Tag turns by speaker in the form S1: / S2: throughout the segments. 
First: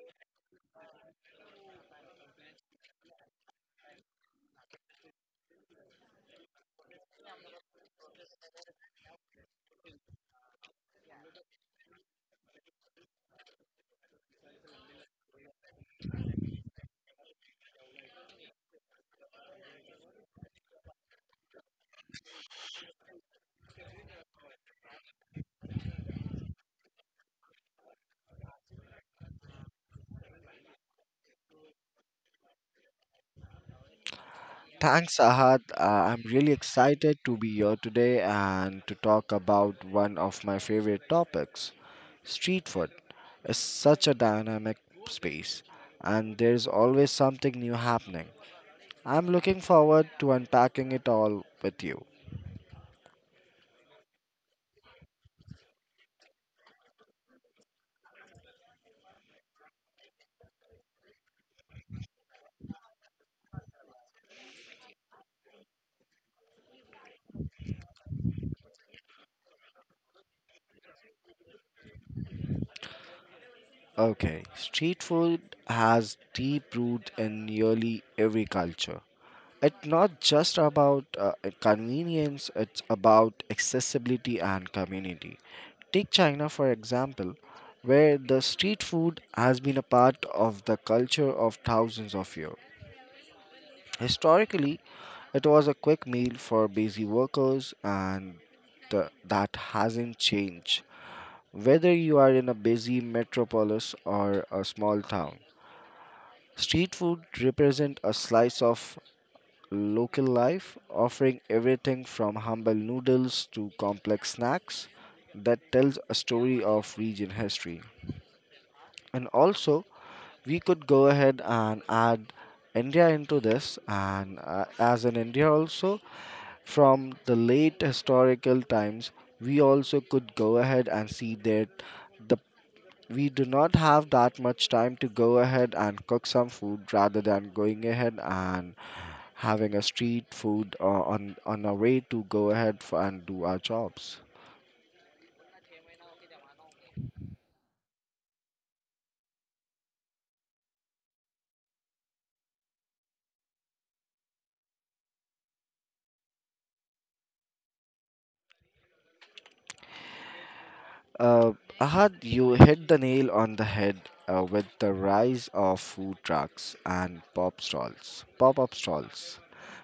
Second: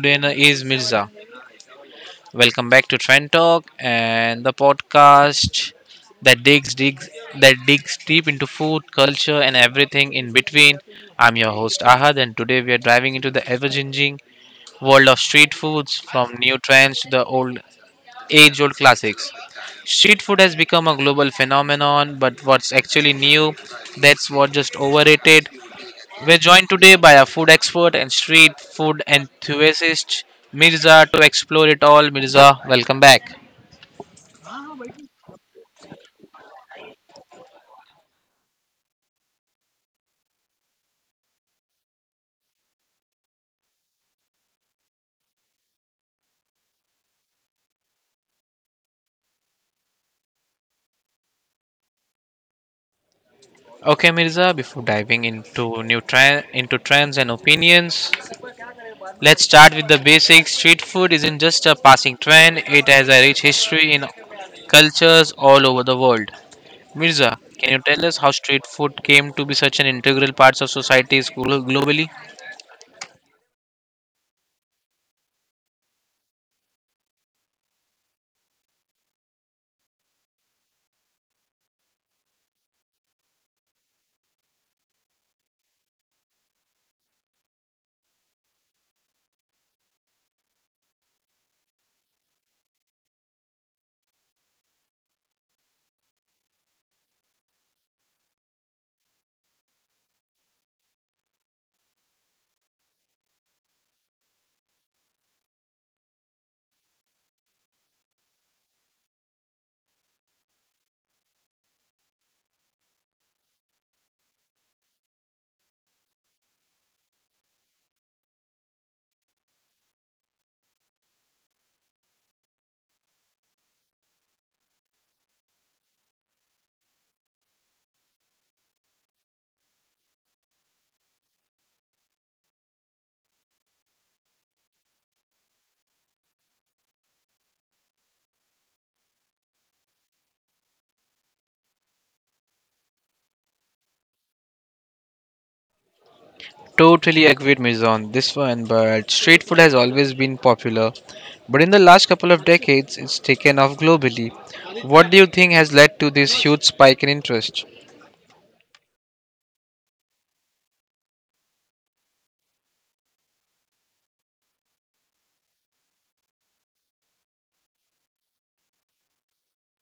S1: today is Mirza. Welcome back to Trend Talk and the podcast that digs digs that digs deep into food, culture, and everything in between. I'm your host Ahad, and today we are diving into the ever-changing world of street foods, from new trends to the old age old classics. Street food has become a global phenomenon, but what's actually new, that's what just overrated. We're joined today by a food expert and street food enthusiast, Mirza, to explore it all. Mirza, welcome back.
S2: Thanks, Ahad. I'm really excited to be here today and to talk about one of my favorite topics. Street food is such a dynamic space, and there's always something new happening. I'm looking forward to unpacking it all with you.
S1: Okay, Mirza, before diving into trends and opinions, let's start with the basics. Street food isn't just a passing trend, it has a rich history in cultures all over the world. Mirza, can you tell us how street food came to be such an integral part of societies globally?
S2: Okay, street food has deep root in nearly every culture. It's not just about convenience, it's about accessibility and community. Take China, for example, where the street food has been a part of the culture of thousands of years. Historically, it was a quick meal for busy workers, and that hasn't changed. Whether you are in a busy metropolis or a small town, street food represents a slice of local life, offering everything from humble noodles to complex snacks that tells a story of region history. And also, we could go ahead and add India into this, and as in India also, from the late historical times, we also could go ahead and see that the we do not have that much time to go ahead and cook some food rather than going ahead and having a street food on our way to go ahead for, and do our jobs.
S1: Totally agree with Mirza on this one, but street food has always been popular. But in the last couple of decades, it's taken off globally. What do you think has led to this huge spike in interest?
S2: Uh, Ahad, you hit the nail on the head with the rise of food trucks and pop-up stalls.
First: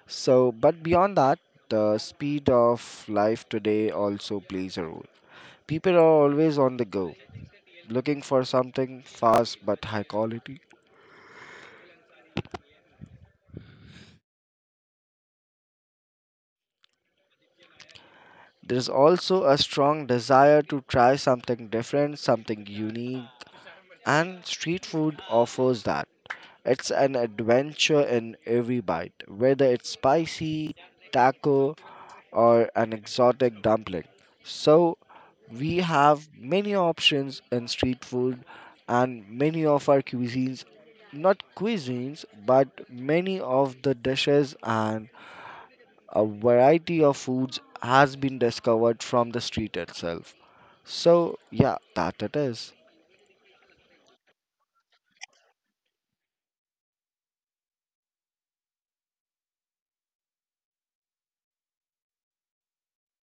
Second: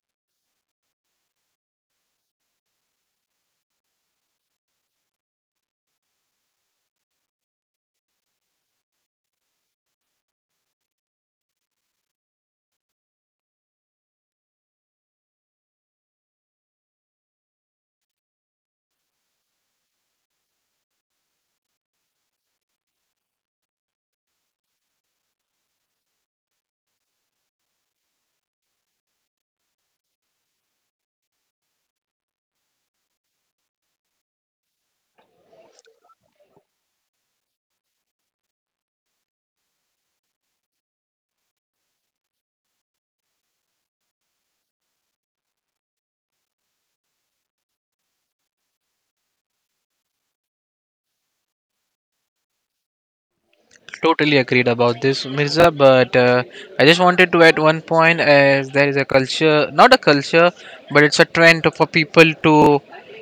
S2: So, but beyond that, the speed of life today also plays a role. People are always on the go, looking for something fast but high quality. There's also a strong desire to try something different, something unique, and street food offers that. It's an adventure in every bite, whether it's spicy, taco, or an exotic dumpling. So, we have many options in street food, and many of our cuisines, not cuisines, but many of the dishes and a variety of foods has been discovered from the street itself. So, yeah, that it is.
S1: Totally agreed about this, Mirza. But I just wanted to add one point as there is a culture, not a culture, but it's a trend for people to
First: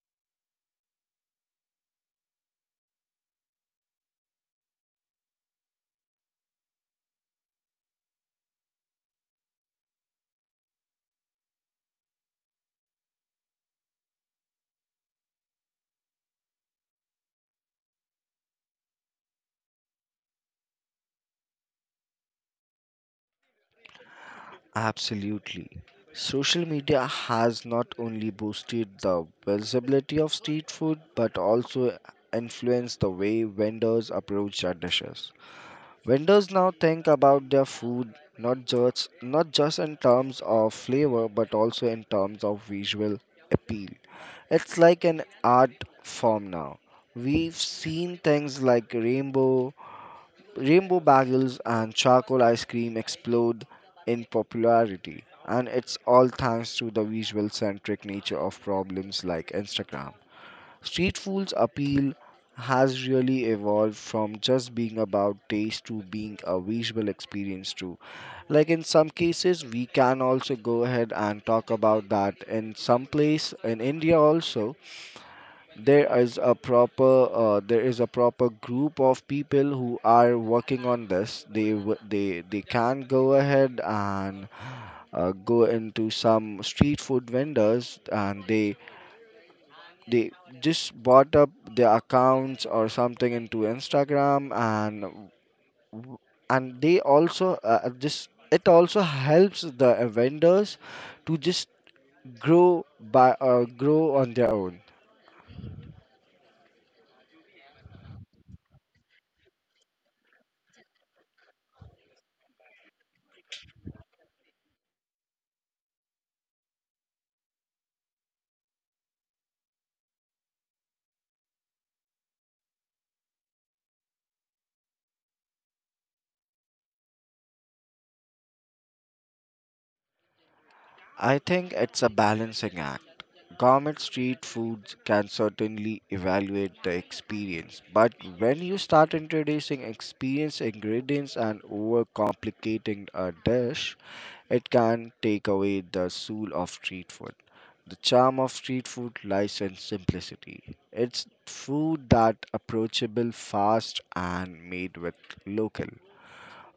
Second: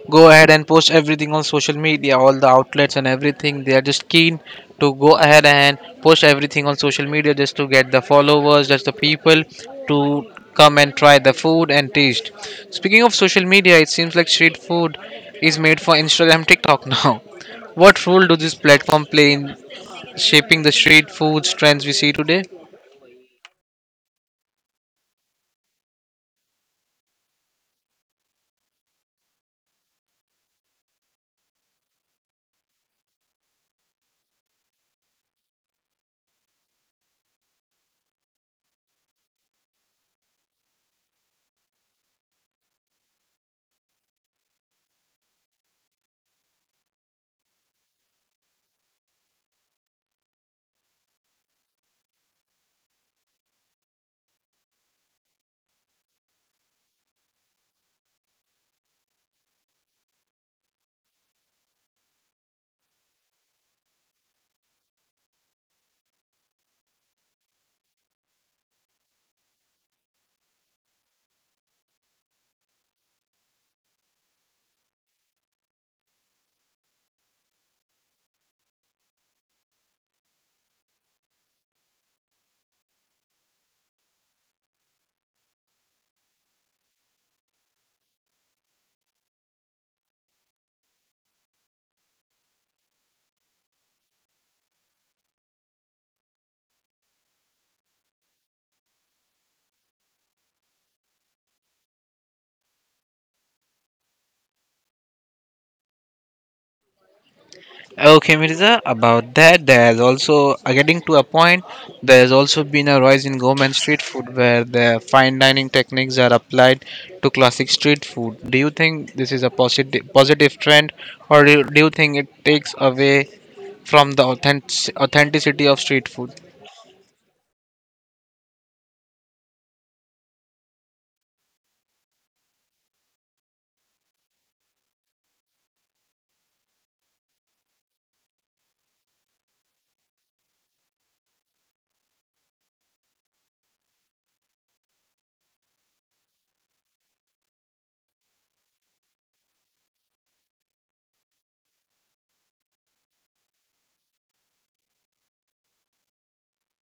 S1: go ahead and post everything on social media, all the outlets and everything. They are just keen to go ahead and post everything on social media just to get the followers, just the people to come and try the food and taste. Speaking of social media, it seems like street food is made for Instagram, TikTok now. What role do these platforms play in shaping the street food trends we see today?
S2: Absolutely. Social media has not only boosted the visibility of street food but also influenced the way vendors approach their dishes. Vendors now think about their food not just in terms of flavor but also in terms of visual appeal. It's like an art form now. We've seen things like Rainbow bagels and charcoal ice cream explode in popularity, and it's all thanks to the visual centric nature of problems like Instagram. Street food's appeal has really evolved from just being about taste to being a visual experience too. Like in some cases, we can also go ahead and talk about that in some place in India also there is a proper there is a proper group of people who are working on this they can go ahead and go into some street food vendors and they just bought up their accounts or something into Instagram and w- and they also just it also helps the vendors to just grow by grow on their own.
S1: Okay, Mirza, about that, getting to a point, there's also been a rise in gourmet street food where the fine dining techniques are applied to classic street food. Do you think this is a positive trend or do you think it takes away from the authenticity of street food?
S2: I think it's a balancing act. Gourmet street foods can certainly evaluate the experience, but when you start introducing experienced ingredients and overcomplicating a dish, it can take away the soul of street food. The charm of street food lies in simplicity. It's food that approachable, fast, and made with local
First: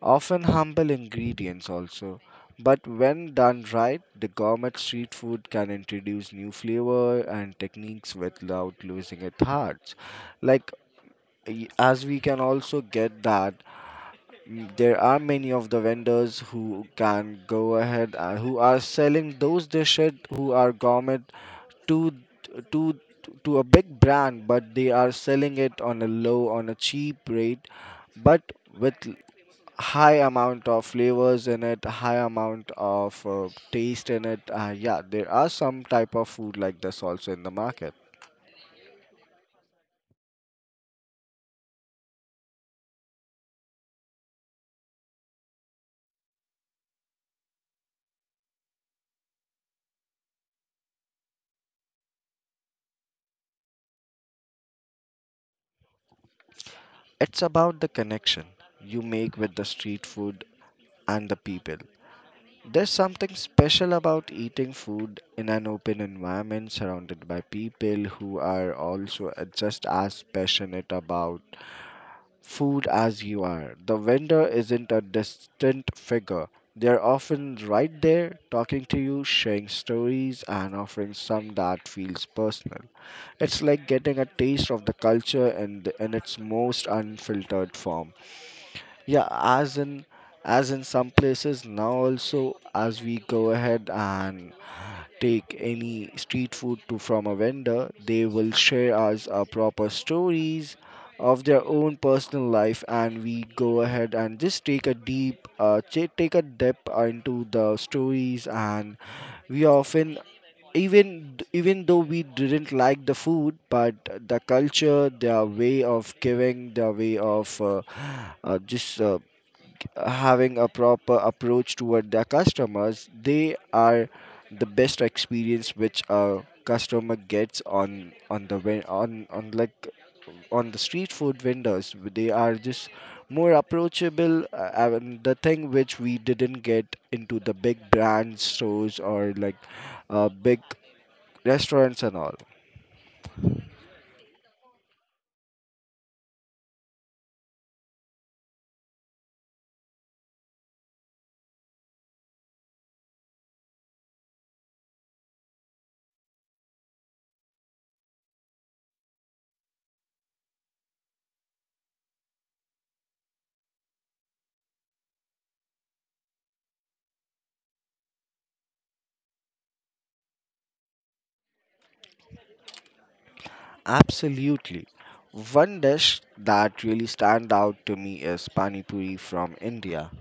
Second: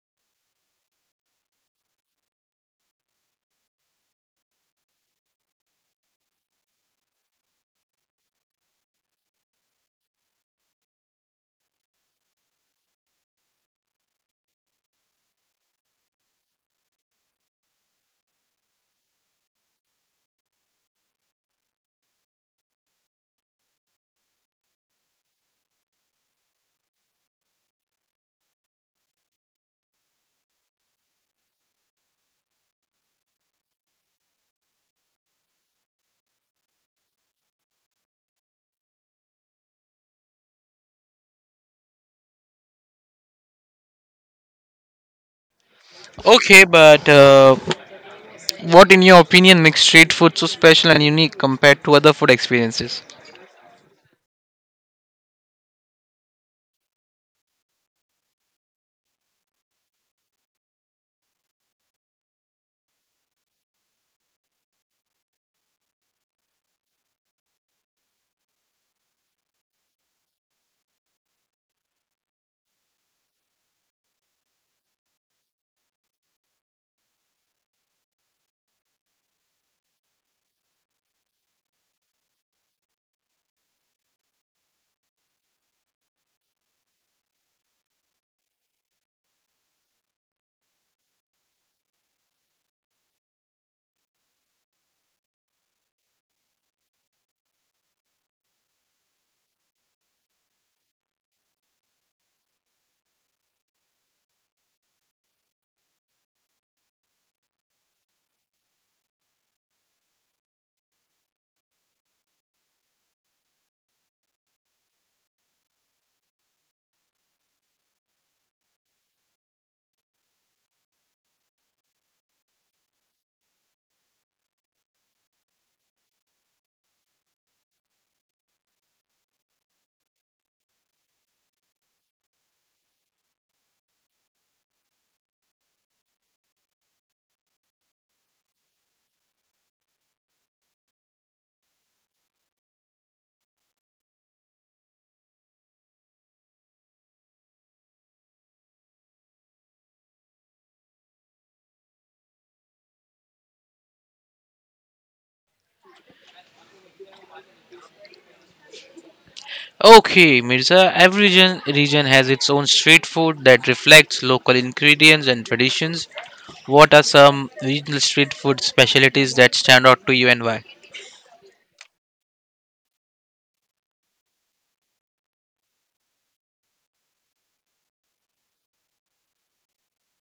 S2: often humble ingredients also. But when done right, the gourmet street food can introduce new flavor and techniques without losing its heart. Like as we can also get that there are many of the vendors who can go ahead and who are selling those dishes who are gourmet to to to a big brand, but they are selling it on a cheap rate, but with high amount of flavors in it, high amount of taste in it. Yeah, there are some type of food like this also in the market.
S1: Okay, but what in your opinion makes street food so special and unique compared to other food experiences?
S2: It's about the connection you make with the street food and the people. There's something special about eating food in an open environment surrounded by people who are also just as passionate about food as you are. The vendor isn't a distant figure. They're often right there talking to you, sharing stories, and offering some that feels personal. It's like getting a taste of the culture in, the, in its most unfiltered form. Yeah, as in some places now also as we go ahead and take any street food to from a vendor, they will share us proper stories of their own personal life, and we go ahead and just take a take a depth into the stories, and we often even though we didn't like the food, but the culture, their way of giving, their way of just having a proper approach toward their customers, they are the best experience which a customer gets on like on the street food vendors. They are just more approachable. And the thing which we didn't get into the big brand stores or like big restaurants and all.
S1: Okay, Mirza, every region has its own street food that reflects local ingredients and traditions. What are some regional street food specialties that stand out to you and why?
S2: Absolutely. One dish that really stand out to me is pani puri from India.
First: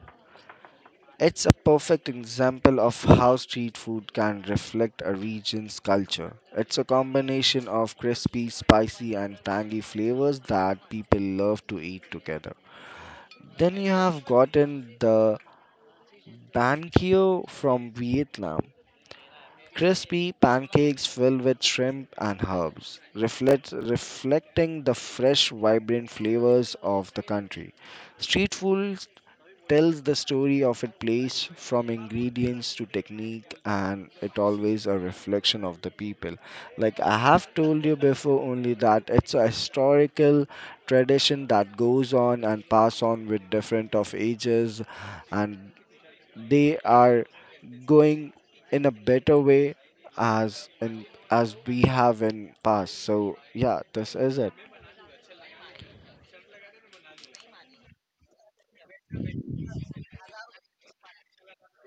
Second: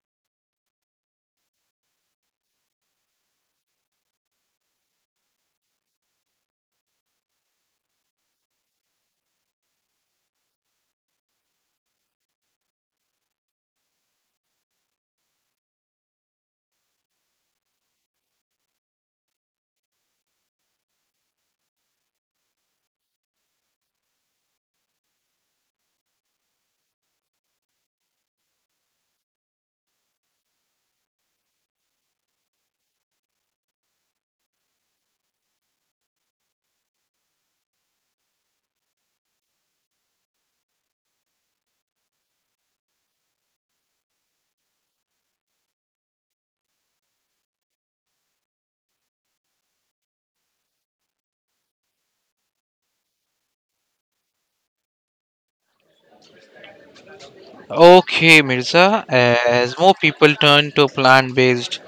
S2: It's a perfect example of how street food can reflect a region's culture. It's a combination of crispy, spicy, and tangy flavors that people love to eat together. Then you have gotten the bankio from Vietnam. Crispy pancakes filled with shrimp and herbs, reflecting the fresh, vibrant flavors of the country. Street food tells the story of a place from ingredients to technique and it always a reflection of the people, like I have told you before only that it's a historical tradition that goes on and pass on with different of ages and they are going in a better way as in as we have in past. So yeah, this is it.
S1: Okay, Mirza, as more people turn to plant based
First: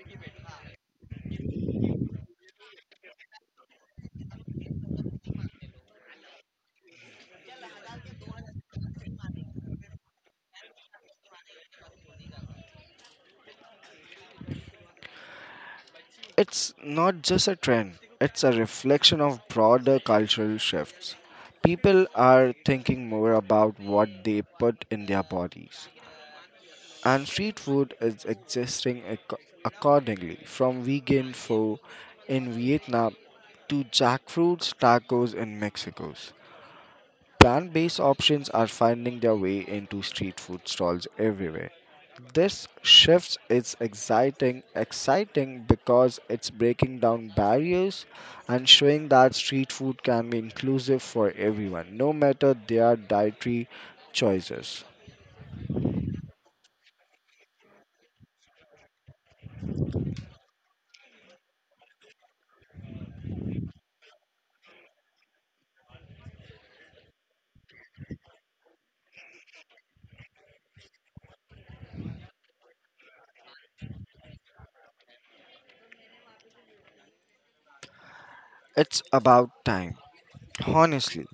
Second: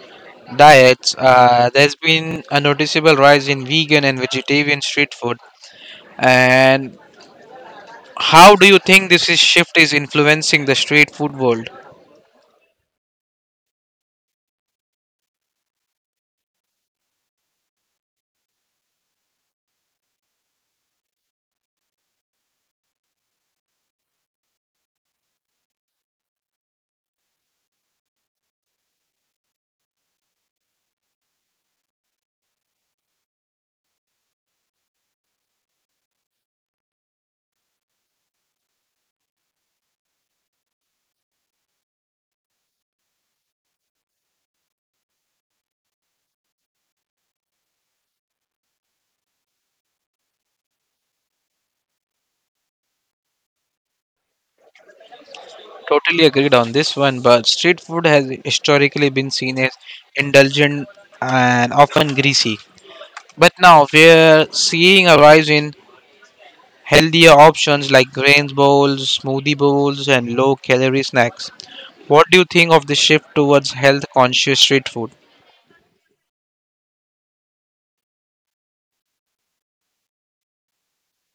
S1: diets, there's been a noticeable rise in vegan and vegetarian street food. And how do you think this is shift is influencing the street food world?
S2: It's not just a trend, it's a reflection of broader cultural shifts. People are thinking more about what they put in their bodies, and street food is existing accordingly, from vegan pho in Vietnam to jackfruits tacos in Mexico. Plant based options are finding their way into street food stalls everywhere. This shift is exciting because it's breaking down barriers and showing that street food can be inclusive for everyone, no matter their dietary choices.
S1: Totally agreed on this one, but street food has historically been seen as indulgent and often greasy. But now we're seeing a rise in healthier options like grains bowls, smoothie bowls, and low calorie snacks. What do you think of the shift towards health conscious street food?
S2: It's about time, honestly.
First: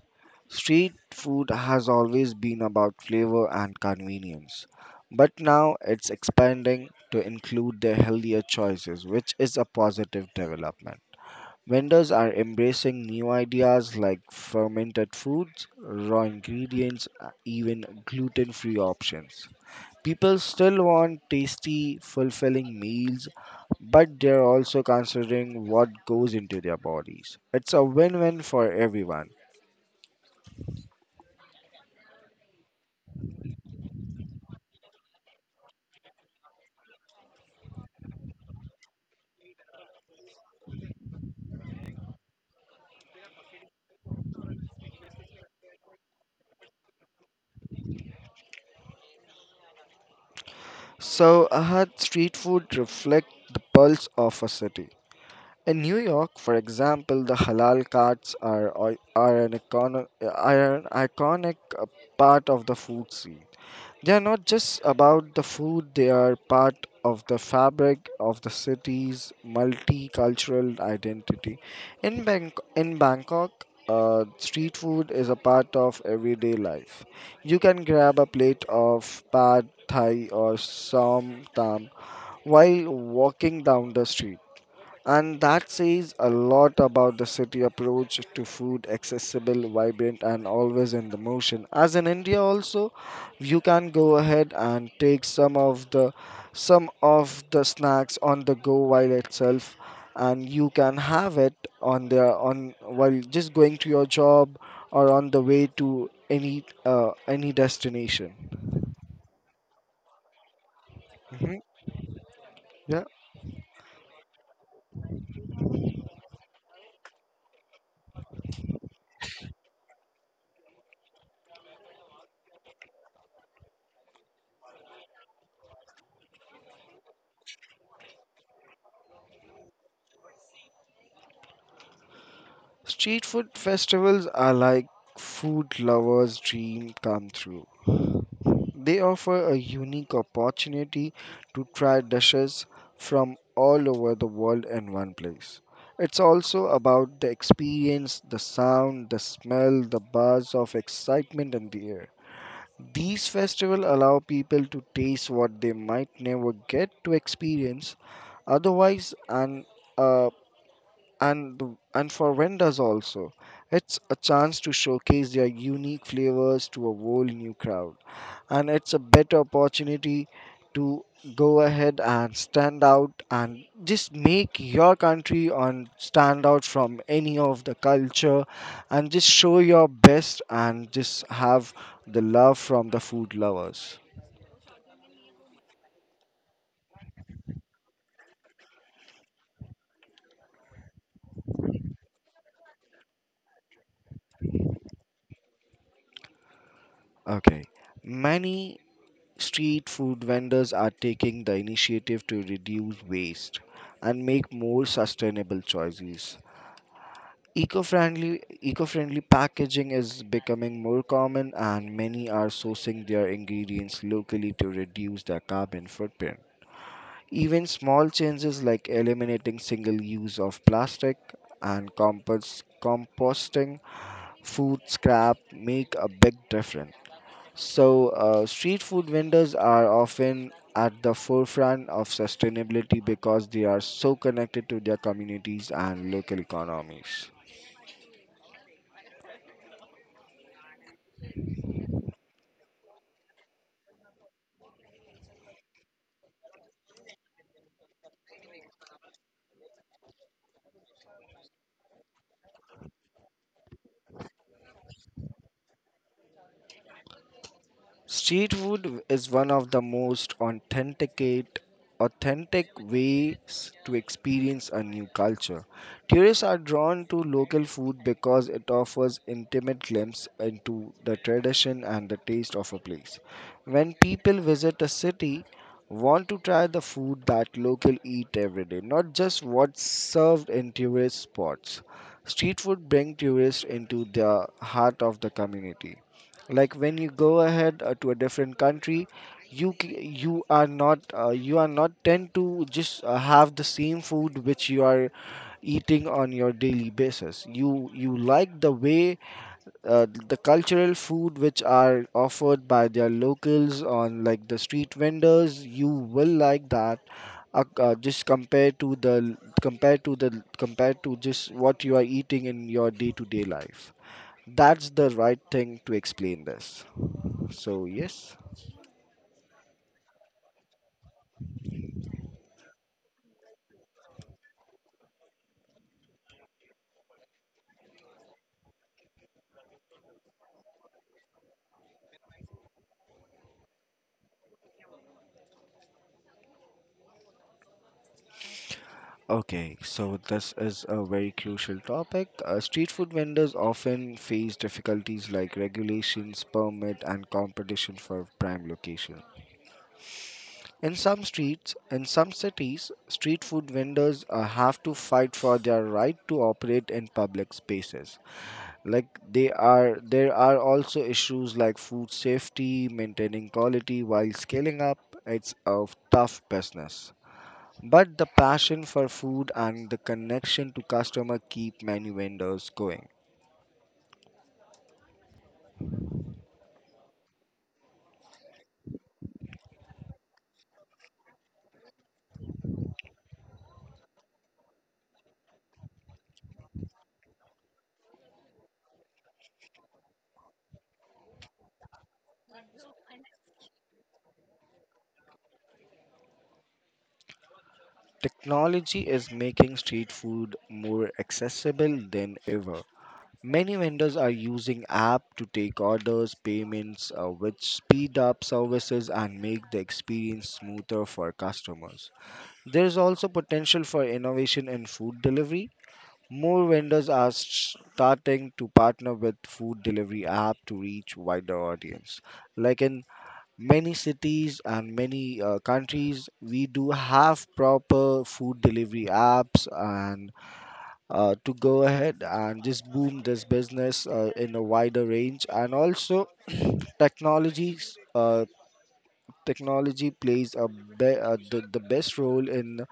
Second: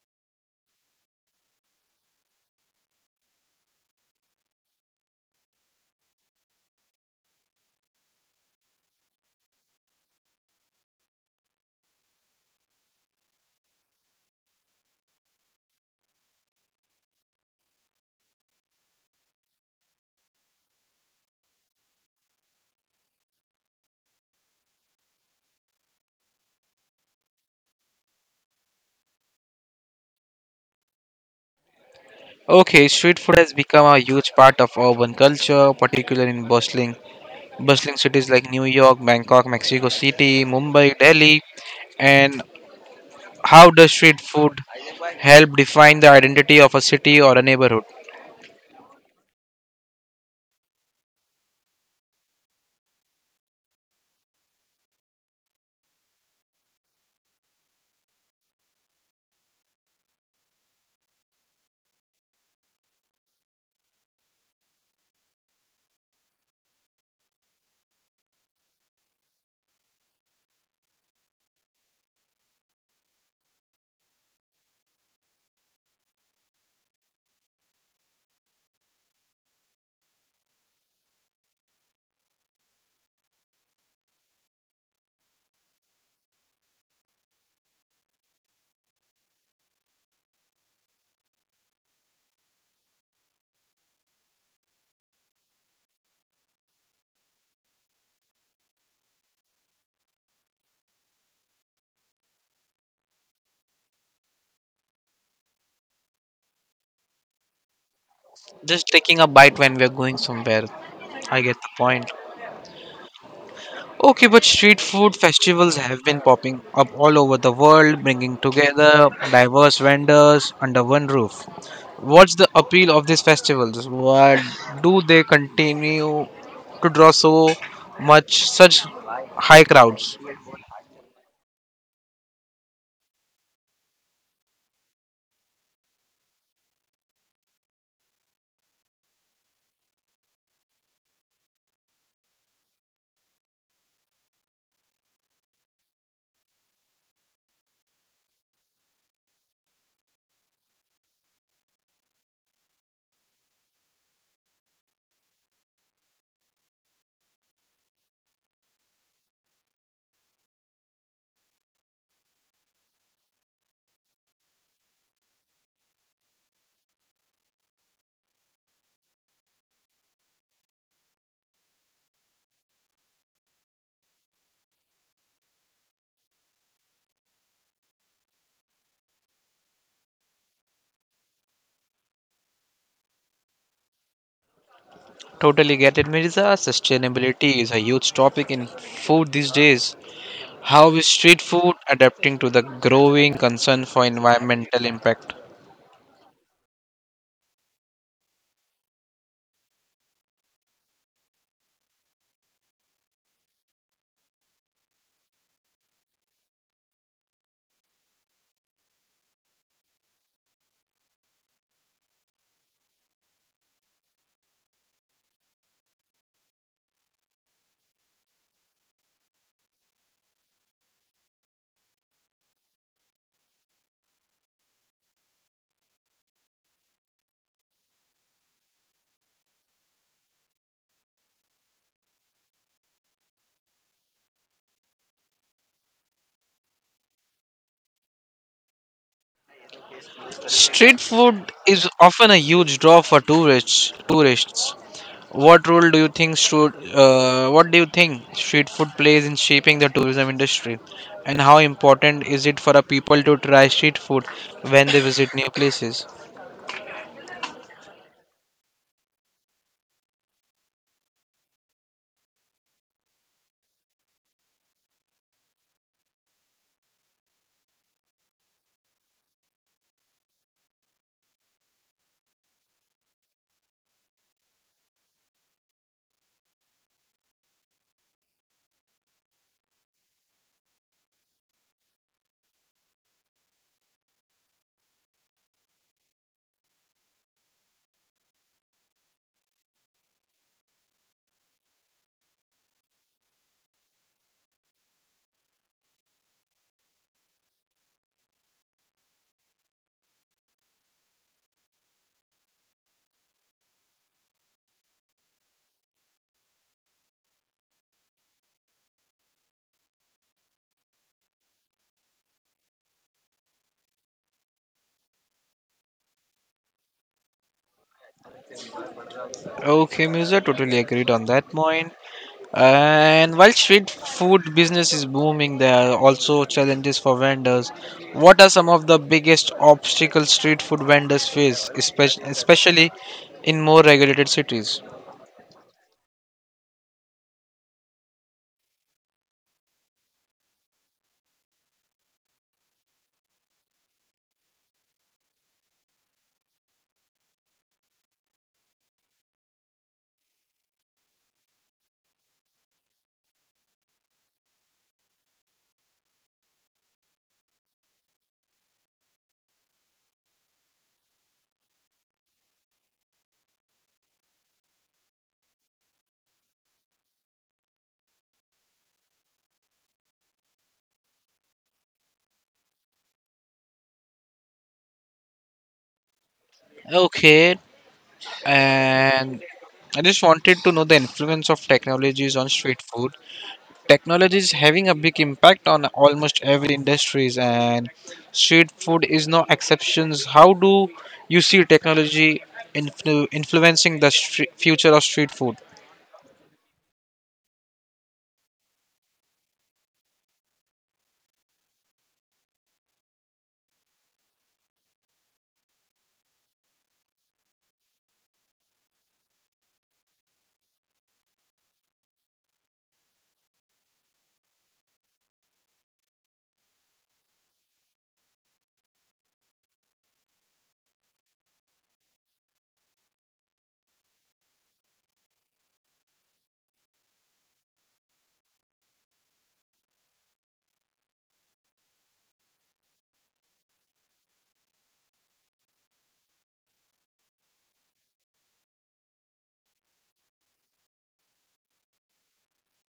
S2: Street food has always been about flavor and convenience, but now it's expanding to include the healthier choices, which is a positive development. Vendors are embracing new ideas like fermented foods, raw ingredients, even gluten free options. People still want tasty, fulfilling meals, but they're also considering what goes into their bodies. It's a win win for everyone.
S1: Okay, street food has become a huge part of urban culture, particularly in bustling cities like New York, Bangkok, Mexico City, Mumbai, Delhi. And how does street food help define the identity of a city or a neighborhood.
S2: So, Ahad, street food reflect the pulse of a city. In New York, for example, the halal carts are, an, icon, are an iconic part of the food scene. They are not just about the food, they are part of the fabric of the city's multicultural identity. In Bangkok, street food is a part of everyday life. You can grab a plate of pad thai or som tam while walking down the street. And that says a lot about the city approach to food, accessible, vibrant, and always in the motion. As in India, also, you can go ahead and take some of the snacks on the go while itself, and you can have it on the on while just going to your job or on the way to any destination.
S1: Just taking a bite when we're going somewhere. I
S2: Hmm.
S1: get the point.
S2: Yeah.
S1: Okay, but street food festivals have been popping up all over the world, bringing together diverse vendors under one roof. What's the appeal of these festivals? Why do they continue to draw so much such high crowds?
S2: Street food festivals are like food lovers dream come true. They offer a unique opportunity to try dishes from all over the world in one place. It's also about the experience, the sound, the smell, the buzz of excitement in the air. These festivals allow people to taste what they might never get to experience otherwise, and uh, for vendors also, it's a chance to showcase their unique flavors to a whole new crowd, and it's a better opportunity to go ahead and stand out and just make your country on stand out from any of the culture and just show your best and just have the love from the food lovers.
S1: Totally get it, Mirza. Sustainability is a huge topic in food these days. How is street food adapting to the growing concern for environmental impact?
S2: Okay, many street food vendors are taking the initiative to reduce waste and make more sustainable choices. Eco-friendly packaging is becoming more common and many are sourcing their ingredients locally to reduce their carbon footprint. Even small changes like eliminating single use of plastic and composting food scrap make a big difference. So, street food vendors are often at the forefront of sustainability because they are so connected to their communities and local economies.
S1: Street food is often a huge draw for tourists. Tourists, what do you think street food plays in shaping the tourism industry, and how important is it for a people to try street food when they visit new places?
S2: Street food is one of the most authentic ways to experience a new culture. Tourists are drawn to local food because it offers intimate glimpse into the tradition and the taste of a place. When people visit a city, want to try the food that local eat every day, not just what's served in tourist spots. Street food bring tourists into the heart of the community, like when you go ahead to a different country, you are not tend to just have the same food which you are eating on your daily basis. You like the way the cultural food which are offered by their locals on like the street vendors, you will like that, just compared to the compared to the compared to just what you are eating in your day to day life. That's the right thing to explain this, so, yes.
S1: Okay, Musa, totally agreed on that point. And while street food business is booming, there are also challenges for vendors. What are some of the biggest obstacles street food vendors face, especially in more regulated cities?
S2: Okay, so this is a very crucial topic. Street food vendors often face difficulties like regulations, permit, and competition for prime location. In some cities, street food vendors have to fight for their right to operate in public spaces. There are also issues like food safety, maintaining quality while scaling up. It's a tough business. But the passion for food and the connection to customer keep many vendors going.
S1: Okay, and I just wanted to know the influence of technologies on street food. Technology is having a big impact on almost every industries, and street food is no exceptions. How do you see technology influencing the future of street food?
S2: Technology is making street food more accessible than ever. Many vendors are using app to take orders, payments, which speed up services and make the experience smoother for customers. There is also potential for innovation in food delivery. More vendors are starting to partner with food delivery app to reach wider audience, like in many cities and many countries we do have proper food delivery apps, and to go ahead and just boom this business in a wider range. And also technologies technology plays a the best role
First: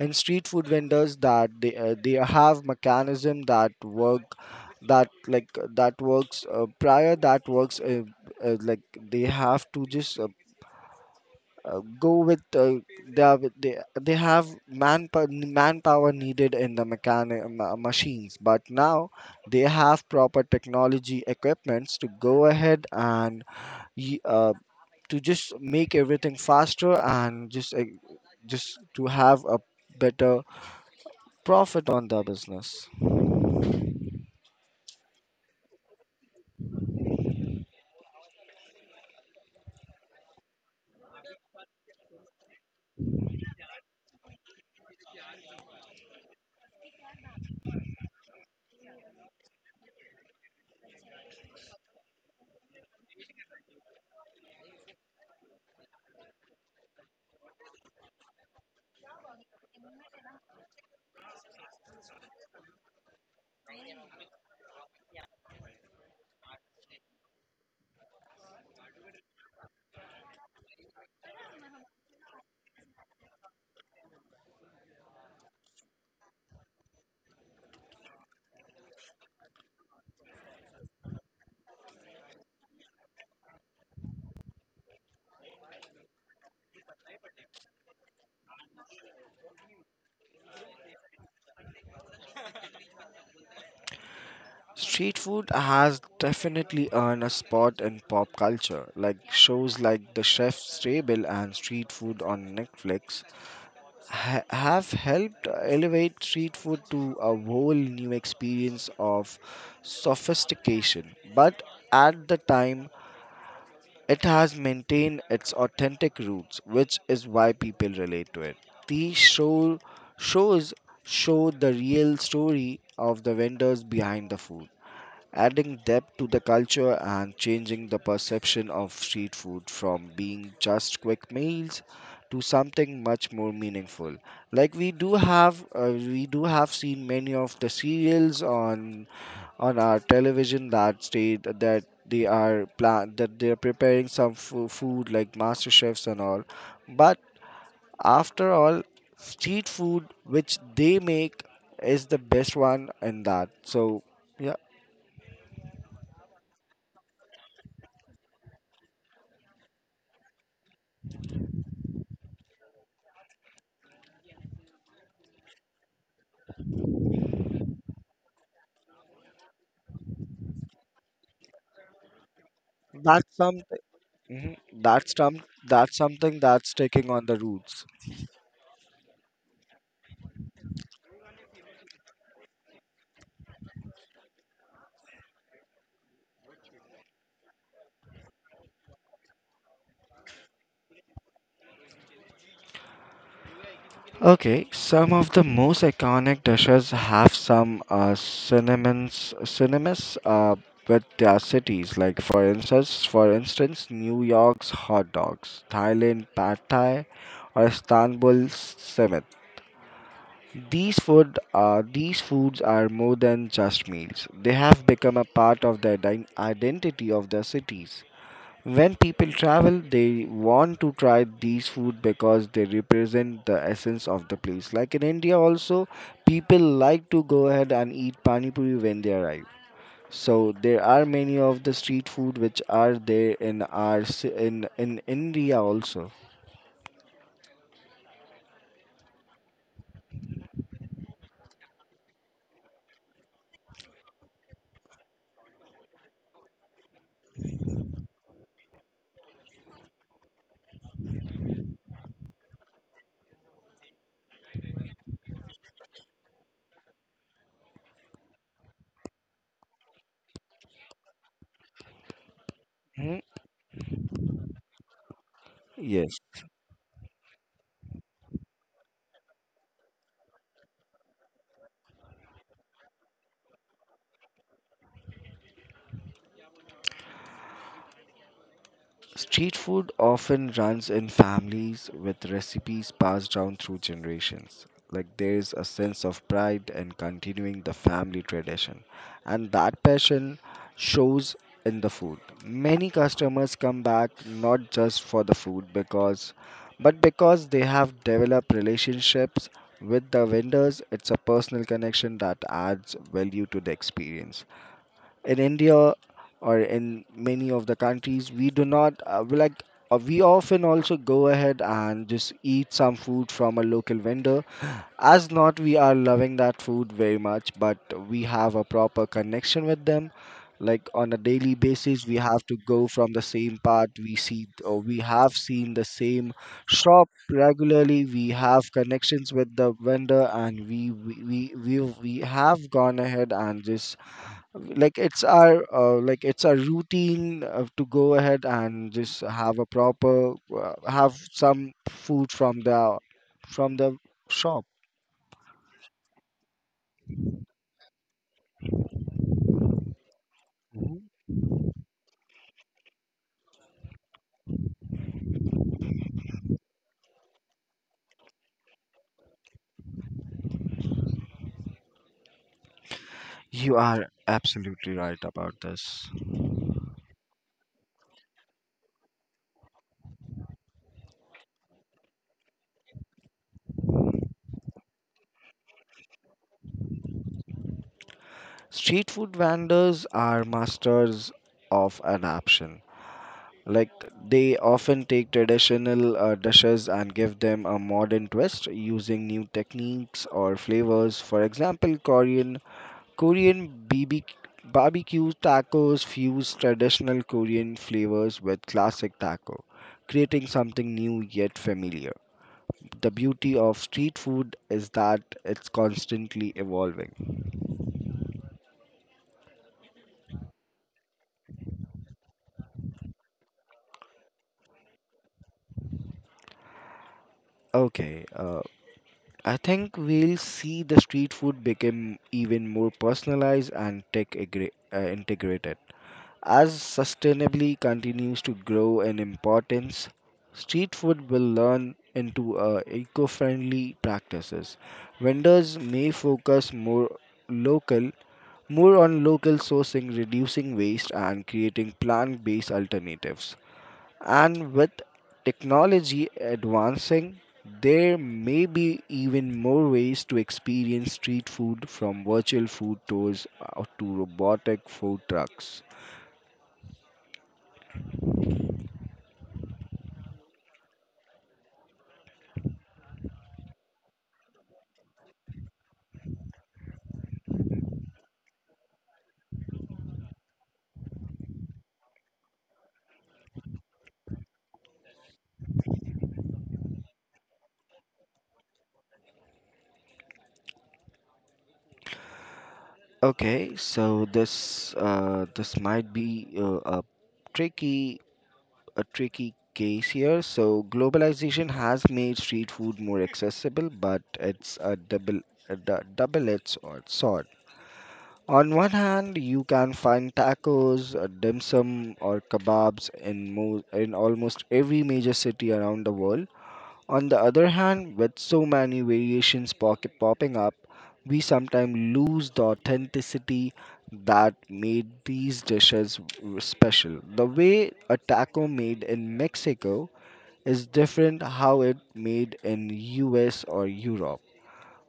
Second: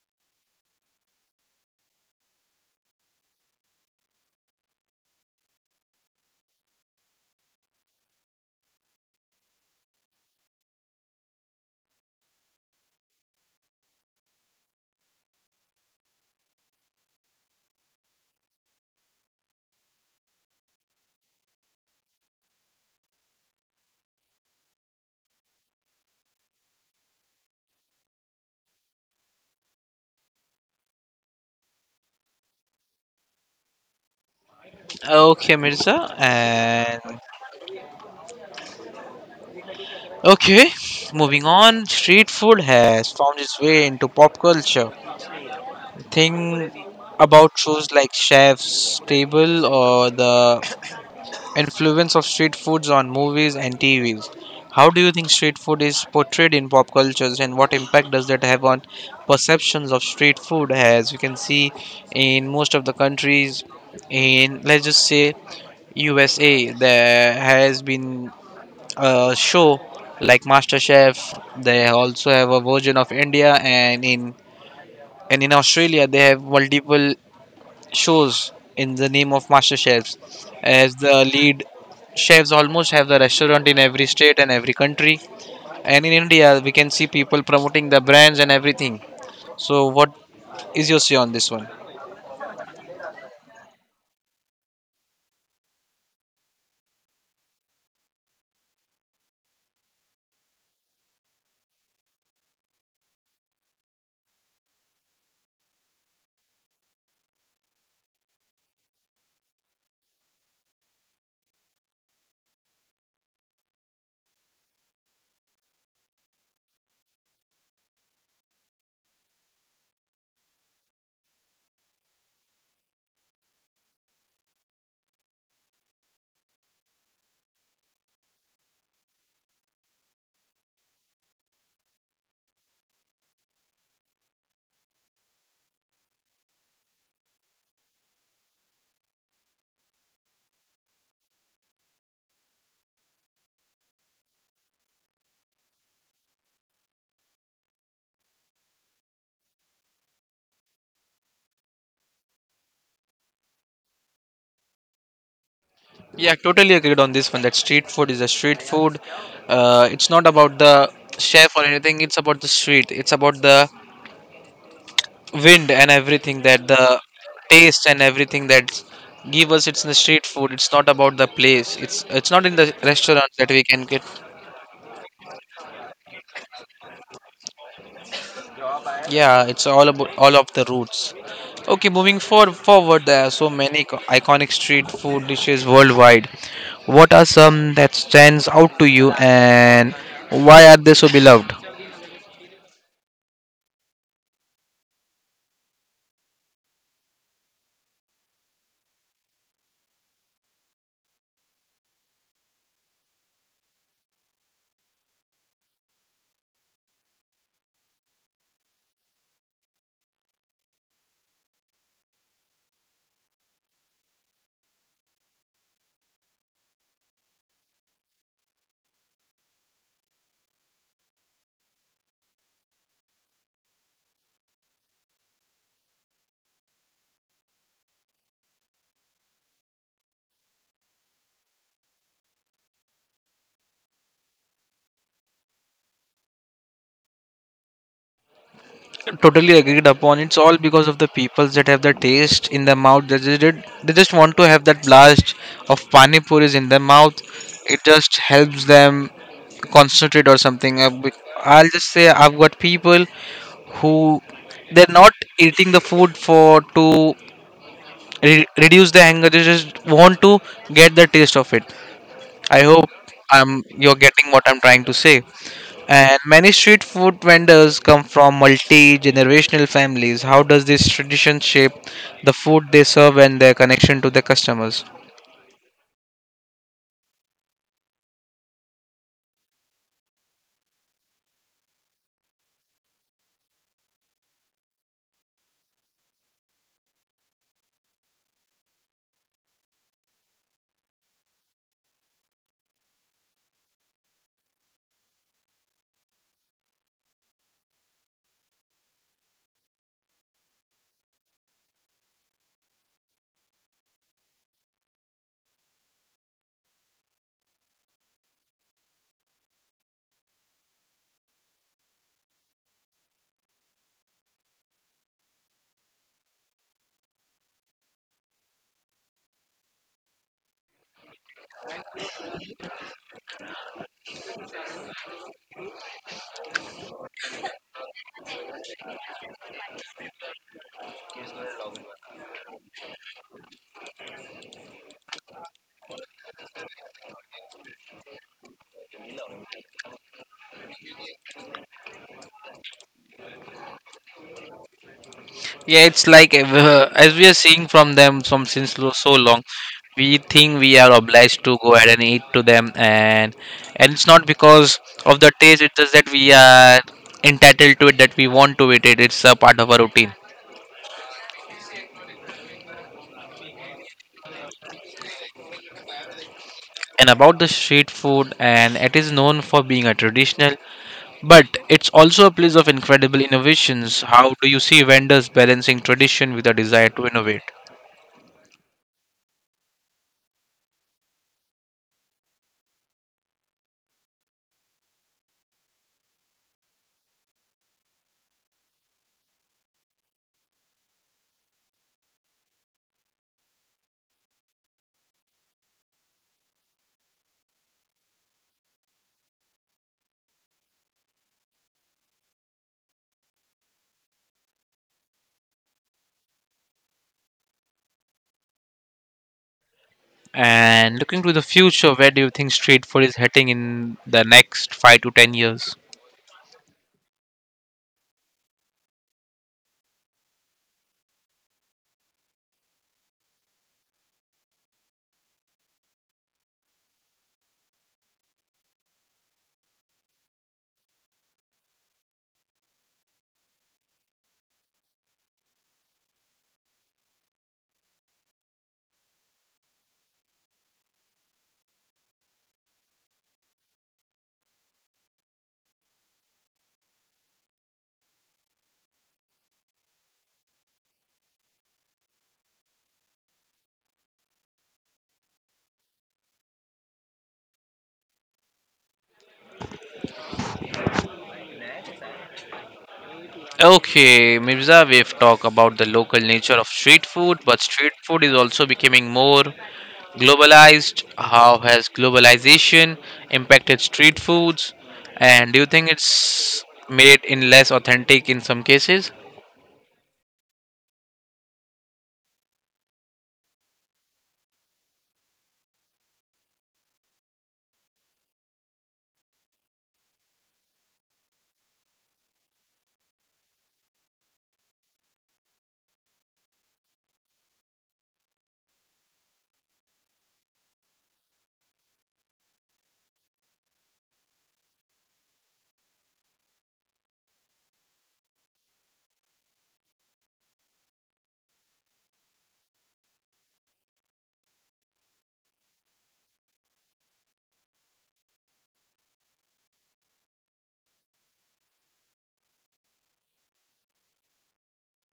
S2: in street food vendors, that they have mechanism that work, that works prior, that works like they have to just go with they have manpower, manpower needed in the machines, but now they have proper technology equipments to go ahead and y- uh, to just make everything faster and just to have a better profit on the business.
S1: Okay, Mirza. And okay, moving on. Street food has found its way into pop culture. Think about shows like Chef's Table or the influence of street foods on movies and TVs. How do you think street food is portrayed in pop cultures, and what impact does that have on perceptions of street food? As we can see in most of the countries, in let's just say USA, there has been show like MasterChef. They also have a version of India, and in Australia they have multiple shows in the name of MasterChefs. As the lead chefs almost have the restaurant in every state and every country. And in India, we can see people promoting the brands and everything. So, what is your say on this one?
S2: Street food has definitely earned a spot in pop culture, like shows like The Chef's Table and Street Food on Netflix have helped elevate street food to a whole new experience of sophistication. But at the time, it has maintained its authentic roots, which is why people relate to it. These show, Shows show the real story of the vendors behind the food, adding depth to the culture and changing the perception of street food from being just quick meals to something much more meaningful. Like we do have seen many of the serials on our television that state that they are plan that they are preparing some food like master chefs and all. But after all, street food which they make is the best one in that, so yeah.
S1: Yeah, totally agreed on this one. That street food is a street food. It's not about the chef or anything. It's about the street. It's about the wind and everything that the taste and everything that give us it's in the street food it's not about the place it's not in the restaurant
S2: that's
S1: that
S2: some
S1: we can get.
S2: hmm That's some, that's something that's taking on the roots.
S1: Yeah, it's all about all of the roots. Okay, moving forward, there are so many iconic street food dishes worldwide. What are some that stands out to you and why are they so beloved?
S2: Okay, some of the most iconic dishes have some synonyms, with their cities. Like for instance, New York's hot dogs, Thailand pad thai, or Istanbul's simit. These foods are more than just meals. They have become a part of the identity of their cities. When people travel, they want to try these food because they represent the essence of the place. Like in India, also, people like to go ahead and eat pani puri when they arrive. So there are many of the street food which are there in in India also.
S1: Totally agreed upon it's all because of the peoples that have the taste in their mouth. They just want to have that blast of pani puris in their mouth. It just helps them concentrate or something. I'll just say I've got people who they're not eating the food for to reduce the anger. They just want to get the taste of it. I hope
S2: Mhm.
S1: I'm, you're getting what I'm trying to say. And
S2: Yes.
S1: many street food vendors come from multi generational families. How does this tradition shape the food they serve and their connection to their customers?
S2: Street food often runs in families with recipes passed down through generations. Like there's a sense of pride in continuing the family tradition, and that passion shows in the food. Many customers come back not just for the food because but because they have developed relationships with the vendors. It's a personal connection that adds value to the experience. In India or in many of the countries, we do not we often also go ahead and just eat some food from a local vendor. As not, we are loving that food very much, but we have a proper connection with them. Like on a daily basis, we have to go from the same part. We see, or we have seen the same shop regularly. We have connections with the vendor, and we have gone ahead and just like it's our routine to go ahead and just have a proper have some food from the shop.
S1: Yeah, it's like as we are seeing from them from since so long, we think we are
S2: Mhm.
S1: obliged to go ahead and eat to them, and it's not because of the taste. It's just that we are entitled to it that we want to eat it. It's a part of our routine.
S2: You are absolutely right about this.
S1: And about the street food, and it is known for being a traditional. But it's also a place of incredible innovations. How do you see vendors balancing tradition with a desire to innovate?
S2: Street food vendors are masters of adaptation, like they often take traditional dishes and give them a modern twist using new techniques or flavors. For example, Korean BB barbecue tacos fuse traditional Korean flavors with classic taco, creating something new yet familiar. The beauty of street food is that it's constantly evolving.
S1: And looking to the future, where do you think street food is heading in the next 5 to 10 years?
S2: Okay, uh, I think we'll see the street food become even more personalized and integrated. As sustainably continues to grow in importance, street food will learn into eco-friendly practices. Vendors may focus more local, more on local sourcing, reducing waste, and creating plant-based alternatives. And with technology advancing, there may be even more ways to experience street food, from virtual food tours to robotic food trucks.
S1: Okay, Mirza, we've talked about the local nature of street food, but street food is also becoming more globalized. How has globalization impacted street foods? And do you think it's made in less authentic in some cases?
S2: Okay, so this might be tricky a tricky case here. So globalization has made street food more accessible, but it's a double a double-edged sword. On one hand, you can find tacos, dim sum, or kebabs in mo in almost every major city around the world. On the other hand, with so many variations pocket popping up, we sometimes lose the authenticity that made these dishes special. The way a taco made in Mexico is different how it made in US or Europe.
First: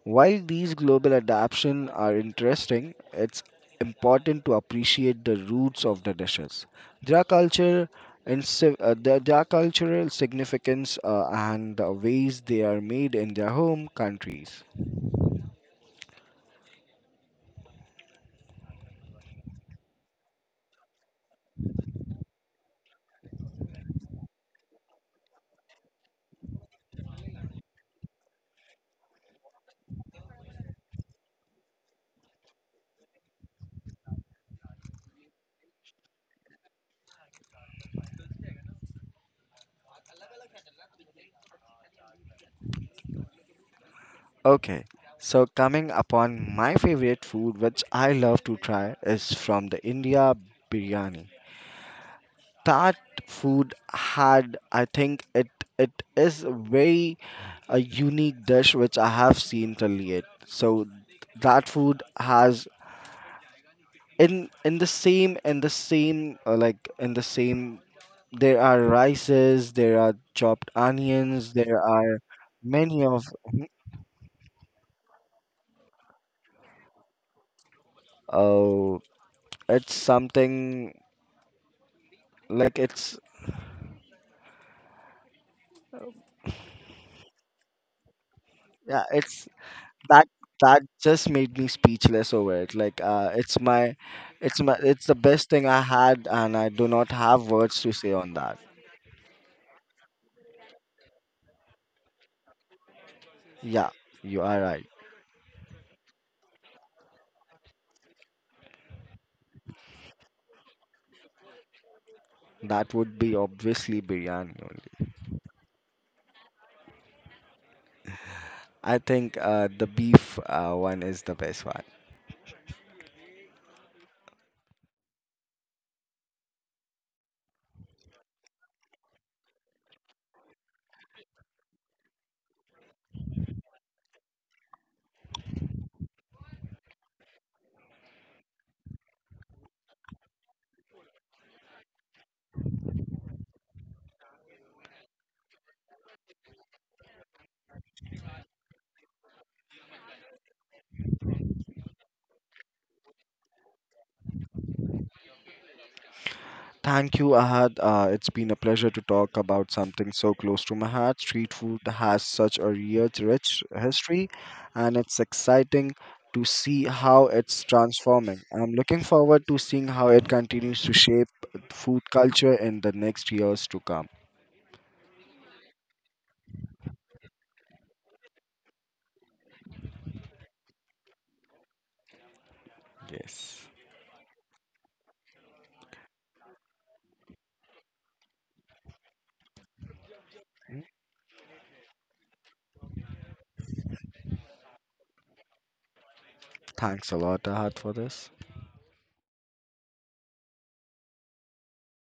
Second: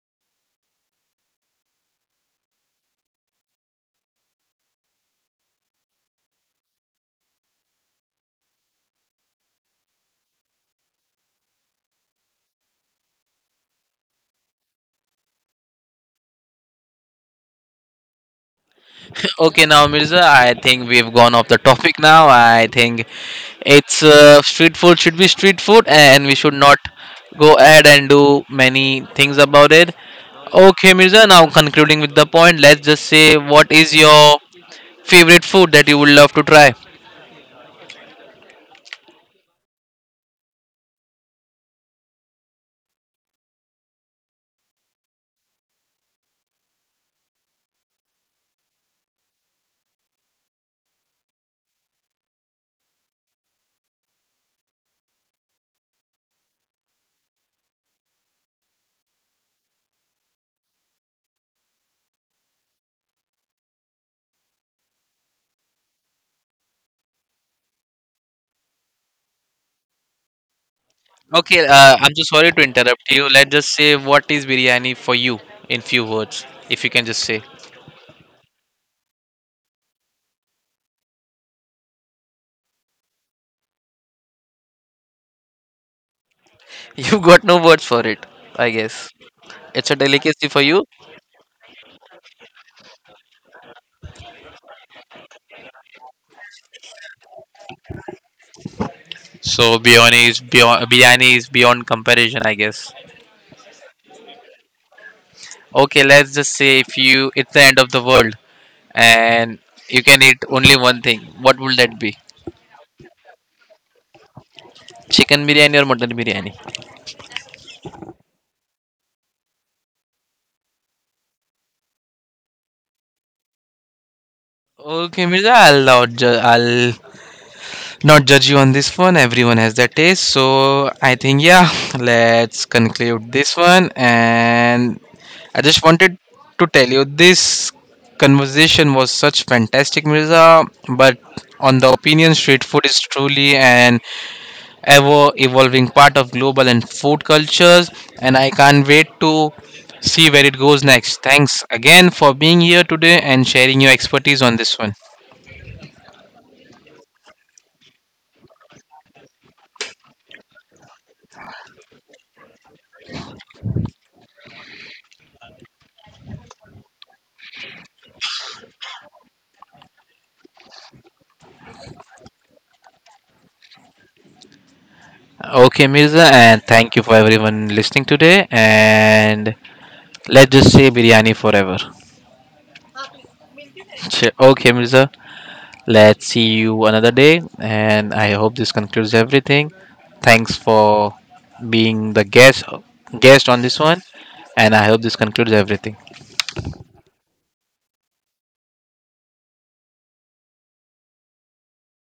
S2: While these global adaptations are interesting, it's important to appreciate the roots of the dishes. Their culture and their cultural significance and the ways they are made in their home countries.
S1: Okay, now Mirza, I think we've gone off the topic now. I think it's street food should be street food, and we should not go ahead and do many things about it. Okay, Mirza, now concluding with the point, let's just say what is your favorite food that you would love to try?
S2: Okay, so coming upon my favorite food, which I love to try, is from the India, biryani. That food had, I think, it is very a unique dish which I have seen till yet. So that food has in in the same like in the same, there are rices, there are chopped onions,
S1: Okay,
S2: there
S1: I'm
S2: are
S1: so sorry to
S2: many
S1: interrupt
S2: of,
S1: you. Let's
S2: Mhm.
S1: just say what is biryani for you in few words, if you can just say.
S2: Oh, it's something, like it's
S1: You've got no words for it, I
S2: yeah,
S1: guess.
S2: it's
S1: It's a
S2: that
S1: delicacy for
S2: that
S1: you.
S2: just made me speechless over it. Like it's my, it's my, it's the best thing I had and I do not have words to say on that.
S1: So biryani is beyond, biryani is beyond comparison, I guess.
S2: Yeah, you are right.
S1: Okay, let's just say if you it's the end of the world and you can eat only one thing, what will that be?
S2: That would be obviously biryani only.
S1: Chicken biryani or mutton biryani?
S2: I think the beef one is the best one.
S1: Okay, Mirza, I'll not judge you on this one. Everyone has their taste. So I think, yeah, let's conclude this one. And I just wanted to tell you this conversation was such fantastic, Mirza. But on the opinion, street food is truly an ever evolving part of global and food cultures. And I can't wait to see where it goes next. Thanks again for being here today and sharing your expertise on this one.
S2: Thank you, Ahad. It's been a pleasure to talk about something so close to my heart. Street food has such a rich history, and it's exciting to see how it's transforming. I'm looking forward to seeing how it continues to shape food culture in the next years to come.
S1: Okay, Mirza, and thank you for everyone listening today. And let's just say biryani forever.
S2: Yes.
S1: Okay, Mirza, let's see you another day. And I hope this concludes everything. Thanks for being the guest on this one. And I hope this concludes everything.
S2: Thanks a lot, Ahad, for this.